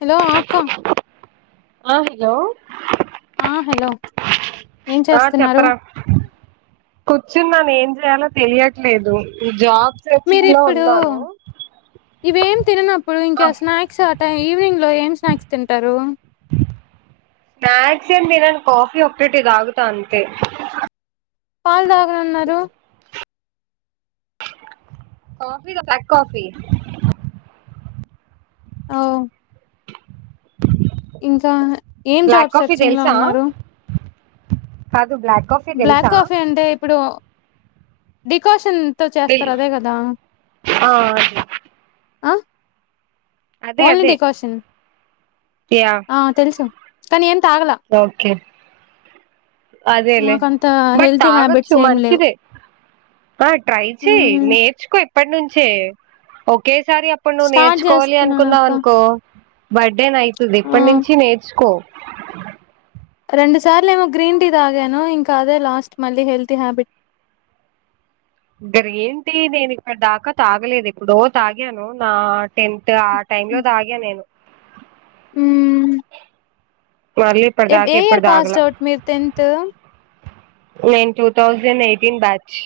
Hello ఆ అక్క ఆ హలో ఆ హలో ఏం ఆ చేస్తున్నారు చెప్పరా కూర్చున్నాను ఏం చేయాలో తెలియట్లేదు జాబ్ సెర్చింగ్ లో మీరిప్పుడు ఉన్నాను ఇవేం తిననప్పుడు ఆ ఇంకా స్నాక్స్ ఆ టై ఈవినింగ్ ఇంట్లో ఏం స్నాక్స్ తింటారు స్నాక్స్ ఏం తినను కాఫీ ఒక్కటి తాగుతా అంతే పాలు తాగనన్నారు కాఫీ బ్లాక్ కాఫీ ఓ ఇంకా ఏం జాబ్ సర్చింగ్ లో ఉన్నారు హ బ్లాక్ కాఫీ అంటే ఇప్పుడు డికాషన్ తో మిల్ చేస్తరు అదే కదా ఆ ఆ అదే ఓన్లీ అదే డికాషన్ యా ఆ తెలుసు కానీ ఏం తాగలా ఓకే అదేలే మాకంత బట్ హెల్తీ హ్యాబిట్స్ ఆగచ్చు ఏం లేవు మంచిదే ఆ ట్రై చెయ్ మ్మ్. నేర్చుకో ఇప్పటి నుంచే ఒకేసారి అప్పుడు నువ్వు స్టార్ట్ నేర్చుకోవాలి చేస్తున్నాను అక్క అనుకున్నావనుకో బర్డేన్ అయితది ఆ ఇప్పటి నుంచే నేర్చుకో రెండు సార్లు ఏమో గ్రీన్ టీ తాగాను ఇంకా అదే లాస్ట్ మళ్ళీ హెల్తీ హ్యాబిట్ ఇక్కడ ఏంటి నేను ఇక్కడ దాకా తాగలేదు ఎప్పుడో తాగాను నా టెన్త్ ఆ రెండూ తాగా నేను మ్మ్ మళ్ళీ ఇప్పటి ఏ దాకా ఇయర్ ఎప్పుడు పాస్ తాగల అవుట్ మీరు టెన్త్ నేన్ టూ థౌజండ్ ఎయిటీన్ బ్యాచ్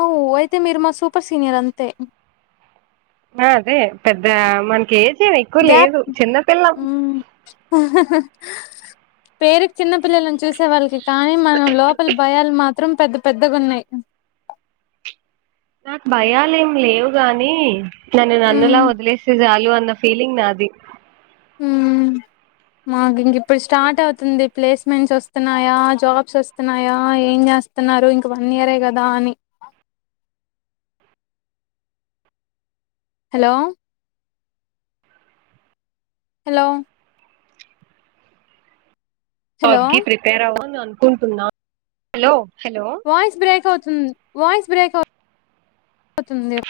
అవును అయితే మీరు మా సూపర్ సీనియర్ అంతే [inaudible] పెద్ద మనకి ఏం ఎక్కువ గ్యాప్ లేదు చిన్నపిల్లం మ్మ్ పేరు చిన్న పిల్లలను చూసే వాళ్ళకి కానీ మనం లోపల భయాలు మాత్ త్రం పెద్ద పెద్దగా ఉన్నాయి నాకు భయాలేమి లేవు గాని నన్ను నన్నులా హ్మ్ వదిలేసే చాలు ఇవన్న ఫీలింగ్ నాది మ్మ్ మాకు ఇంక ఇప్పుడు స్టార్ట్ అవుతుంది ప్లేస్మెంట్స్ వస్తున్నాయా జాబ్స్ వస్తున్నాయా ఏం చేస్తు న్నారు ఇంక వన్ ఇయరే కదా అని అ హలో హలో హలో జాబ్ కి ప్రిపేర్ [inaudible] అనుకుంటున్నా హలో హలో వాయిస్ బ్రేక్ అవుతుంది వాయిస్ బ్రేక్ అవుతుంది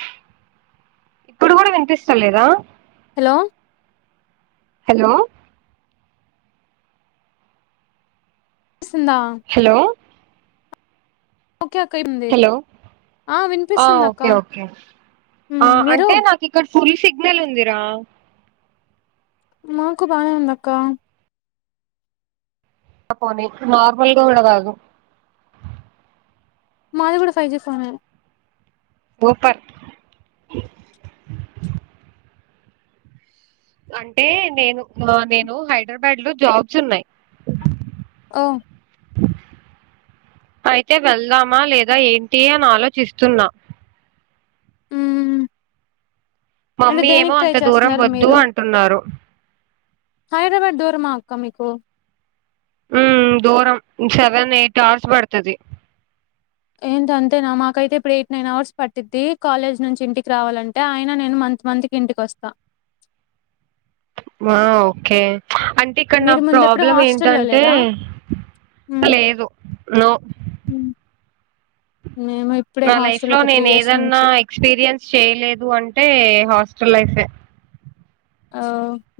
ఇప్పుడు కూడా వినిపిస్తలేదా హలో హలో పిస్తుందా హలో ఒకే ఒక్క ఏమ్దీ హలో ఆ ఓకే ఓకే ఆ హ్మ్ మీరు అంటే నాకు ఇక్కడ ఫుల్ సిగ్నల్ ఉందిరా మాకు బానే ఉందక్క పోనీ నార్మల్గా విడరాదు మాది కూడా ఫైవ్ జీ ఫోనే పోపట్ అంటే నేను నేను హైదరాబాద్ లో జాబ్స్ ఉన్నాయి ఓ [inaudible] అయితే వెళ్దామా లేదా ఏంటి అని ఆలోచిస్తున్నా మ్మ్మ్మ్ మమ్మీ ఏమో అంత దూరం వద్దు మీరు అంటున్నారు హైదరాబాద్ దూరమా అక్క మీకు ఉ దూరం సెవెన్ ఎయిట్ అవర్స్ పడుతది ఏంటి అంతేనా మాకైతే ఇప్పుడు ఎయిట్ నైన్ అవర్స్ పట్టిద్ది కాలేజ్ నుంచి ఇంటికి రావాలంటే అయిన నేను మంత్ మంత్ ఇంటికి వస్తా వా ఓకే అంటే ఇక్కడ నా మీరు ముందెప్పుడు ప్రాబ్లం హాస్టల్లో ఏంటంటే లేరా హ్మ్ లేదు నో హ్మ్ మేము ఇప్పుడే నా లైఫ్ హాస్టల్ లో ఒక త్రీ నేను ఇయర్స్ ఏదన్నా నుంచి ఎక్స్పీరియన్స్ చేయలేదు అంటే హాస్ స్టల్ లైఫె ఒ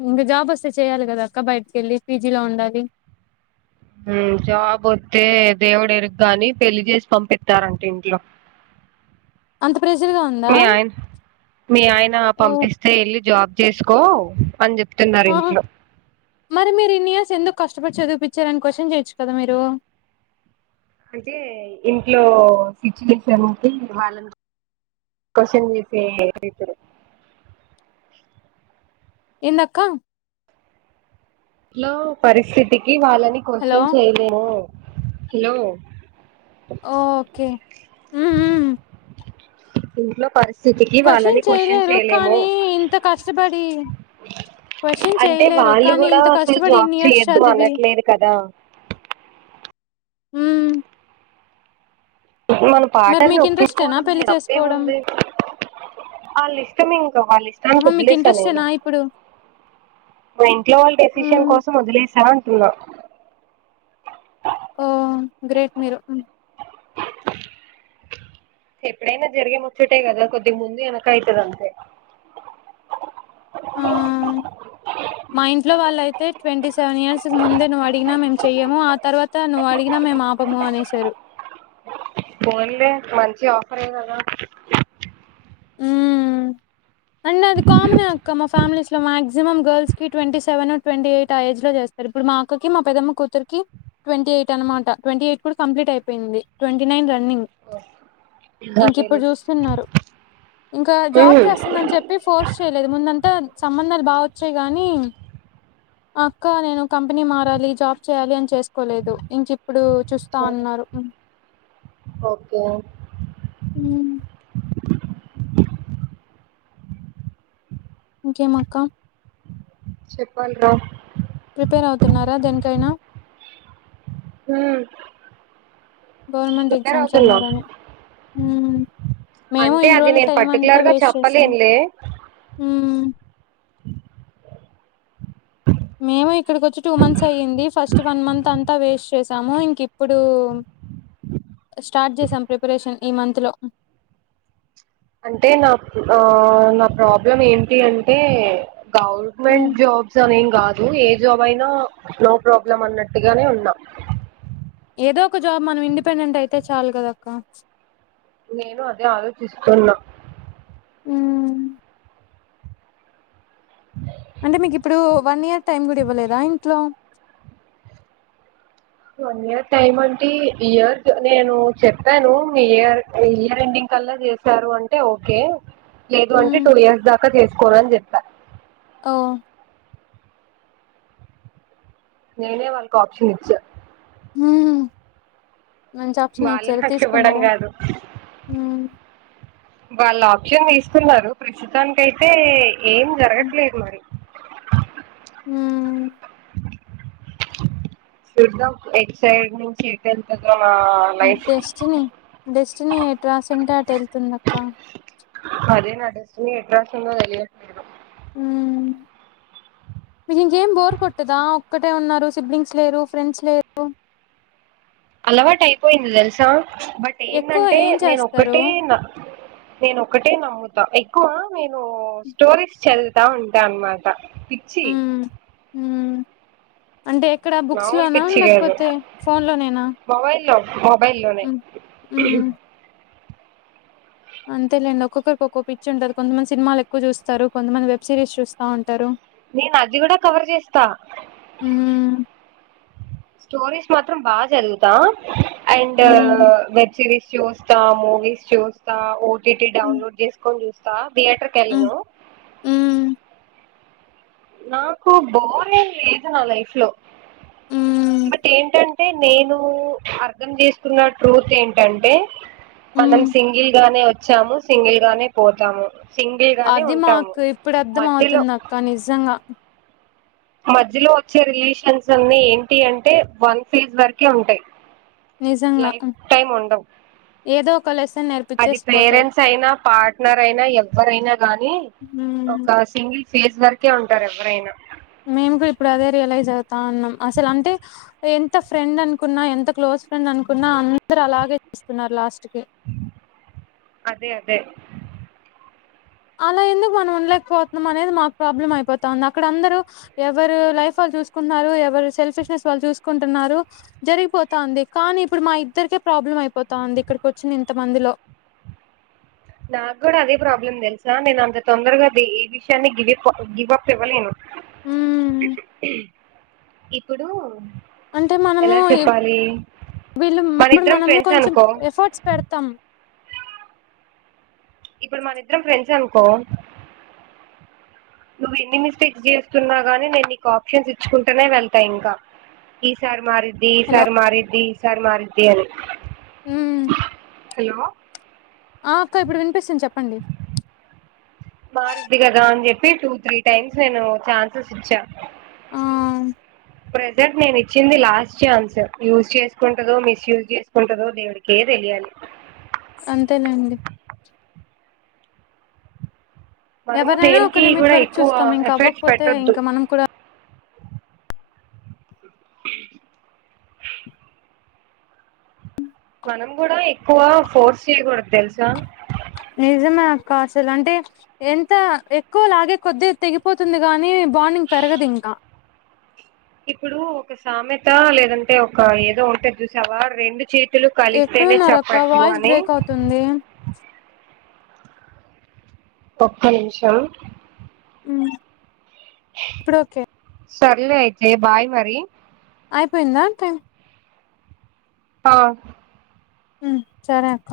ఇంకా జాబ్ వస్తే చేయ్యాలి కదా అక్క బయటికి వెళ్ళి పీజిలో ఉండాలి జాబ్ వత్తే దేవుడు ఎరుగుగాని పెళ్లి చేసి పంపిత్తరంట ఇంట్లో అంత ప్రెజర్ గా ఉందా మీ ఆయన మీ ఆయన ఓ పంపిస్తే ఎళ్ళి జాబ్ చేసుకో అని చెప్ ఆ మరి మీరు ఇన్ని ఇయర్స్ ఎందుకు కష్ కష్టపడి చదివిపించారని క్వశ్చన్ చేయొచ్చు కదా మీరు అంటే ఇంట్లో సిచ్యువేషన్స్ వాళ్ళని క్వశ్చన్ చేసే రైటు ఎందక్క ట్లో పరిస్థితికి వాళ్ళని హలో క్వశ్చన్ చేయలేము హలో ఓకే ఉ ఉ ఇంట్లో పరిస్థితికి వాళ్ళని క్వశ్చన్ చేయలేరు చేయలేము కానీ ఇంత కష్టపడి క్వశ్చన్ అంటే చేయలేరు వాళ్ళు కానీ కూడా ఇంత అసలు కష్టపడి జాబ్ ఇన్ని ఇయర్స్ చేయొద్దు చదివి అనట్లేదు కదా ఉ మన పాటర్ని మీకు ఇంట్రెస్టేనా ఒప్పించుకోవడమే పెళ్లి చేసుకోవడం తప్పేముంది ఆ లిస్టమ్ ఇంక వాళ్ళ ఇష్టానికి ఆహా! మీకు వదిలేసా నేను ఇంట్రెస్టేనా ఇప్పుడు? మా ఇంట్లో వాళ్ళు డెసిషన్ హ్మ్. కోసం వదిలేసా అంటున్నా ఓ గ్రేట్ మీరు ఎప్పుడైనా జరిగే ముచ్చటే కదా కొద్దిగా ముందు వెనక అయితది అంతే ఆ! మా ఇంట్లో వాళ్ళయితే ట్వంటీ సెవెన్ ఇయర్స్ కి ముందే నువ్వు అడిగినా మేము చెయ్యము తర్వాత నువ్వు అడిగినా మేము ఆపము అనేసారు పోన్లే మంచి ఆఫరె కదా ఉ అండ్ అది కామనే అక్క మా ఫ్యామిలీస్ ఇట్లా మాక్సిమం గర్ల్స్ కి ట్వంటీ సెవెన్ ట్వంటీ ఎయిట్ ఆ ఏజ్ లో చేస్తారు ఇప్పుడు మా అక్క కి మా పెద్దమ్మ కూతురికి ట్వంటీ ఎయిట్ అనమాట ట్వీ ఎయిట్ కూడా కంప్లీట్ అయిపోయింది ట్వంటీ నైన్ రన్ రన్నింగ్ అదేలే ఇంకిప్పుడు చూస్తున్నారు ఇంకా జాబ్ ఉమ్ చేస్తుందని చెప్పి ఫోర్స్ చేయలేదు ముందు అంత సంబంధాలు బా వచ్చాయి గానీ అక్క నేను కంపెనీ మారాలి జాబ్ చేయాలి అని చేసుకోలేదు ఇంకిప్ ఇప్పుడు చూస్తాన్నారు ఓకే ఉ ఇంకేం అక్క చెప్పాలి రా ప్రిపేర్ అవుతున్నారా దేనికైనా హ్మ్ గవర్నమెంట్ ప్రిపేర్ ఎగ్జామ్స్ అవుతున్నా అన్నారని హ్మ్ మేము అంటే ఇన్ని అది రోజులు నేను టైం అంతా పర్టికులర్ గా వేస్ట్ చేసాం. చెప్పలేనులే మేము ఇక్కడిక వచ్చి టూ మంత్స్ అయ్యింది ఫస్ట్ వన్ మంత్ అంతా వేస్ట్ చేసాము ఇంక ఇప్పుడు. [inaudible] స్టార్ట్ చేసాం ప్రిపరేషన్ ఈ మంత్ లో అంటే నా ఆ నా ప్రాబ్లం ఏంటి అంటే హ్మ్. గవర్నమెంట్ జాబ్స్ అనేంగాద్ ఏ జాబ్ అయినా నో ప్రాబ్లం అన్నట్టుగానే ఉన్నా ఏదో ఒక జాబ్ మనం ఇండిపెండెంట్ అయితే చాలు కదక్క నేను అదే ఆలోచిస్తున్నా ఉ అంటే మీకు ఇప్పుడు వన్ ఇయర్ టైమ్ గు ఇవ్వలేదా ఇంట్లో వన్ ఇయర్ టైమ్ అంటే ఇయర్ నేను చెప్పాను మీ ఇయర్ ఇయర్ ఎండింగ్ కల్లా చేసారు అంటే ఓకే లేదు అంటే హ్మ్. టూ ఇయర్స్ దాకా చేసుకోని అని చెప్ ఓ నేనే వాళ్ళకు ఓప్షన్ ఇచ్చ హ్మ్ మంచి ఆప్షన్ వాళ్ళు ఇచ్చారు నాకు ఇవ్వడం తీసుకున్నారా కాదు హ్మ్ వాళ్ళు ఆప్షన్ తీస్తున్నారు ప్రస్తుతానినికి అయితే ఏం హ్మ్. జరగట్లేదు మరి. హ్మ్ చూద్దాం ఎట్ సైడ్ నుంచి ఎటిల్తదో డెస్టినీ డెస్టినీ ఎ ట్రాస్ అంటే అటు వెళ్తుందిక్క పదే నాడెస్టిని ఎట్రాస్ తెలియట్లేదు. మీకు ఇంకేం బోర్ కొట్టదా ఒక్కటే ఉన్నారు సిబ్లింగ్స్ లేరు ఫ్రెండ్స్ లేరు అలవాటు అయిపోయింది తెలుసా. బట్ ఎక్కువ ఏంటంటే ఏం నేన చేస్తారు ఒక్కటే నేన ఒక్కటే నమ్మదు ఎక్కువ నేను స్టోరీస్ చదుతా ఉంటా అన్నమాట పిచ్చి హ్మ్ హ్మ్ అంటే ఎక్కడ బుక్స్ మామూలు లోనా పిచ్చి కాదు లేకపోతే ఫోన్ లోనేనా మొబైల్ లోనే హ్మ్ అంతేలేం ఒక్కొక్కరికి ఒక్కో పిచ్చి ఉంటది కొంతమంది సినిమాలు ఎక్కువ చూస్తారు కొంతమంది వెబ్ సిరీస్ చూస్తా ఉంటారు నేను అది కూడా కవర్ చేస్తా హ్మ్ స్టోరీస్ మాత్రం బాగా చదువుతా అండ్ హ్మ్ వెబ్ సిరీస్ చూస్తా మూవీస్ చూస్తా ఓటీటి హ్మ్ డౌన్లోడ్ చేసుకొని చూస్తా థియేటర్కి హ్మ్ ఎళ్లను హ్మ్ నాకు బోరేం లేదు నా లైఫ్ లో హ్మ్ బట్ ఏంటంటే నేను అర్థం చేసుకున్న ట్రూత్ ఏంటంటే మనం హ్మ్ సింగిల్ గానే వచ్చాము సింగిల్ గానే పోతాము. సింగిల్ గానే అది ఉంటాము మాకు ఇప్పుడు అర్థం మధ్యలో అవుతుంది అక్క నిజంగా మధ్యలో వచ్చే రిలేషన్స్ అన్ని ఏంటి అంటే వన్ ఫేజ్ వరకే ఉంటాయి నిజంగా లైఫ్ హ్మ్. టైమ్ ఉండవు ఏదో ఒక లెసన్ అది నేర్పించేసి పోతాయి పేరెంట్స్ అయినా పార్ట్నర్ అయినా ఎవ్వరైనా గానీ హ్మ్ ఒక సింగిల్ ఫేజ్ వరకే ఉంటారు ఎవరైనా మేము కూడా ఇప్పుడు అదే రియలైజ్ అవుతా అన్నాం అసలు అంటే ఎంత ఫ్రెండ్ అనుకున్నా ఎంత క్లోజ్ ఫ్రెండ్ అనుకున్నా అందరు అలాగే ఇస్తున్నారు లాస్ట్ కి అదే అదే అలా ఎందుకు మనం ఉండలేకపోతున్నాం అనేది మాకు ప్రాబ్లం అయిపోతంది అక్కడ అందరుూ ఎవరు లైఫ్ చూ ఎవ సెల్ఫె వాళ్ళు చూసుకుంటు జరిగిపోతుంది కానీ ఇప్పుడు మా ఇద్దరిక ప్రాబ్లం అయిపోతంది ఇక్కడికి వచ్చింది ఇంత మందిలో నాకు కూడా అదే ప్రాబ్లం తెలుసా నేను అంత తొందరగా ఏ విషయాన్ని గివిప గివ్ అప్ ఇవ్వలేను ఉమ్ ఇప్పుడు అంటే మనము ఎలా ఈ- చెప్పాలి వీళ్ళు మన ఇప్పుడు ఇద్దరం మనము ఫ్రెండ్స్ కొంచెం అనుకో ఎఫర్ట్స్ పెడతాం ఇప్పుడు మనిద్దరం ఫ్రెండ్స్ అనుకో నువ్వు ఎన్ని మిస్టేక్ చేస్తున్నా గాని నేను నీకు ఆప్షన్స్ ఇచ్చుకుంటేనే వెళ్త ఇంకా ఈ సారి మారిద్ది ఈ హలో సారి మారిద్ది ఈ సారి మారిద్ది అని ఉమ్ హలో ఆ అక్క ఇప్పుడు వినిపిస్తుంది చెప్పండి. మారిద్ది కదా అని చెప్పి టూ త్రీ టైమ్స్ నేను ఛాన్సెస్ ఇచ్చా ఆ ప్రెజెంట్ నే వచ్చింది లాస్ట్ ఛాన్స్ యూస్ చేసుకుంటదో మిస్ యూస్ చేసుకుంటదో దేవుడికే తెలియాలి అంతేలేండి మనము ఎవరైనా ఒక దేనికి లిమిట్ కూడా వరకు ఎక్కువ చూస్తాం ఇంక ఎఫర్ట్స్ అవ్వకపోతే పెట్టొద్దు ఇంకా మనం కూడా మనం కూడా ఎక్కువ ఫోర్స్ చేయకూడదు తెలుసా నిజమే అక్క అసలు అంటే ఎంత ఎక్కువలాగే కొద్ది తెగిపోతుంది గానీ బాండింగ్ పెరగదు ఇంకా ఇప్పుడు ఒక సామెత లేదంటే ఒక ఏదో ఉంటే చూసావా రెండు చేతి చేతులు కలిస్తేనే ఎక్కడున్నారు అక్క చప్పట్లు వాయిస్ అని బ్రేక్ అవుతుంది ఒక్క నిమిషం ఉమ్ ఇప్పుడు ఓకే సర్లే అయితే బాయ్ మరి అయిపోయిందా టైమ్ ఆ ఉ సరే అక్క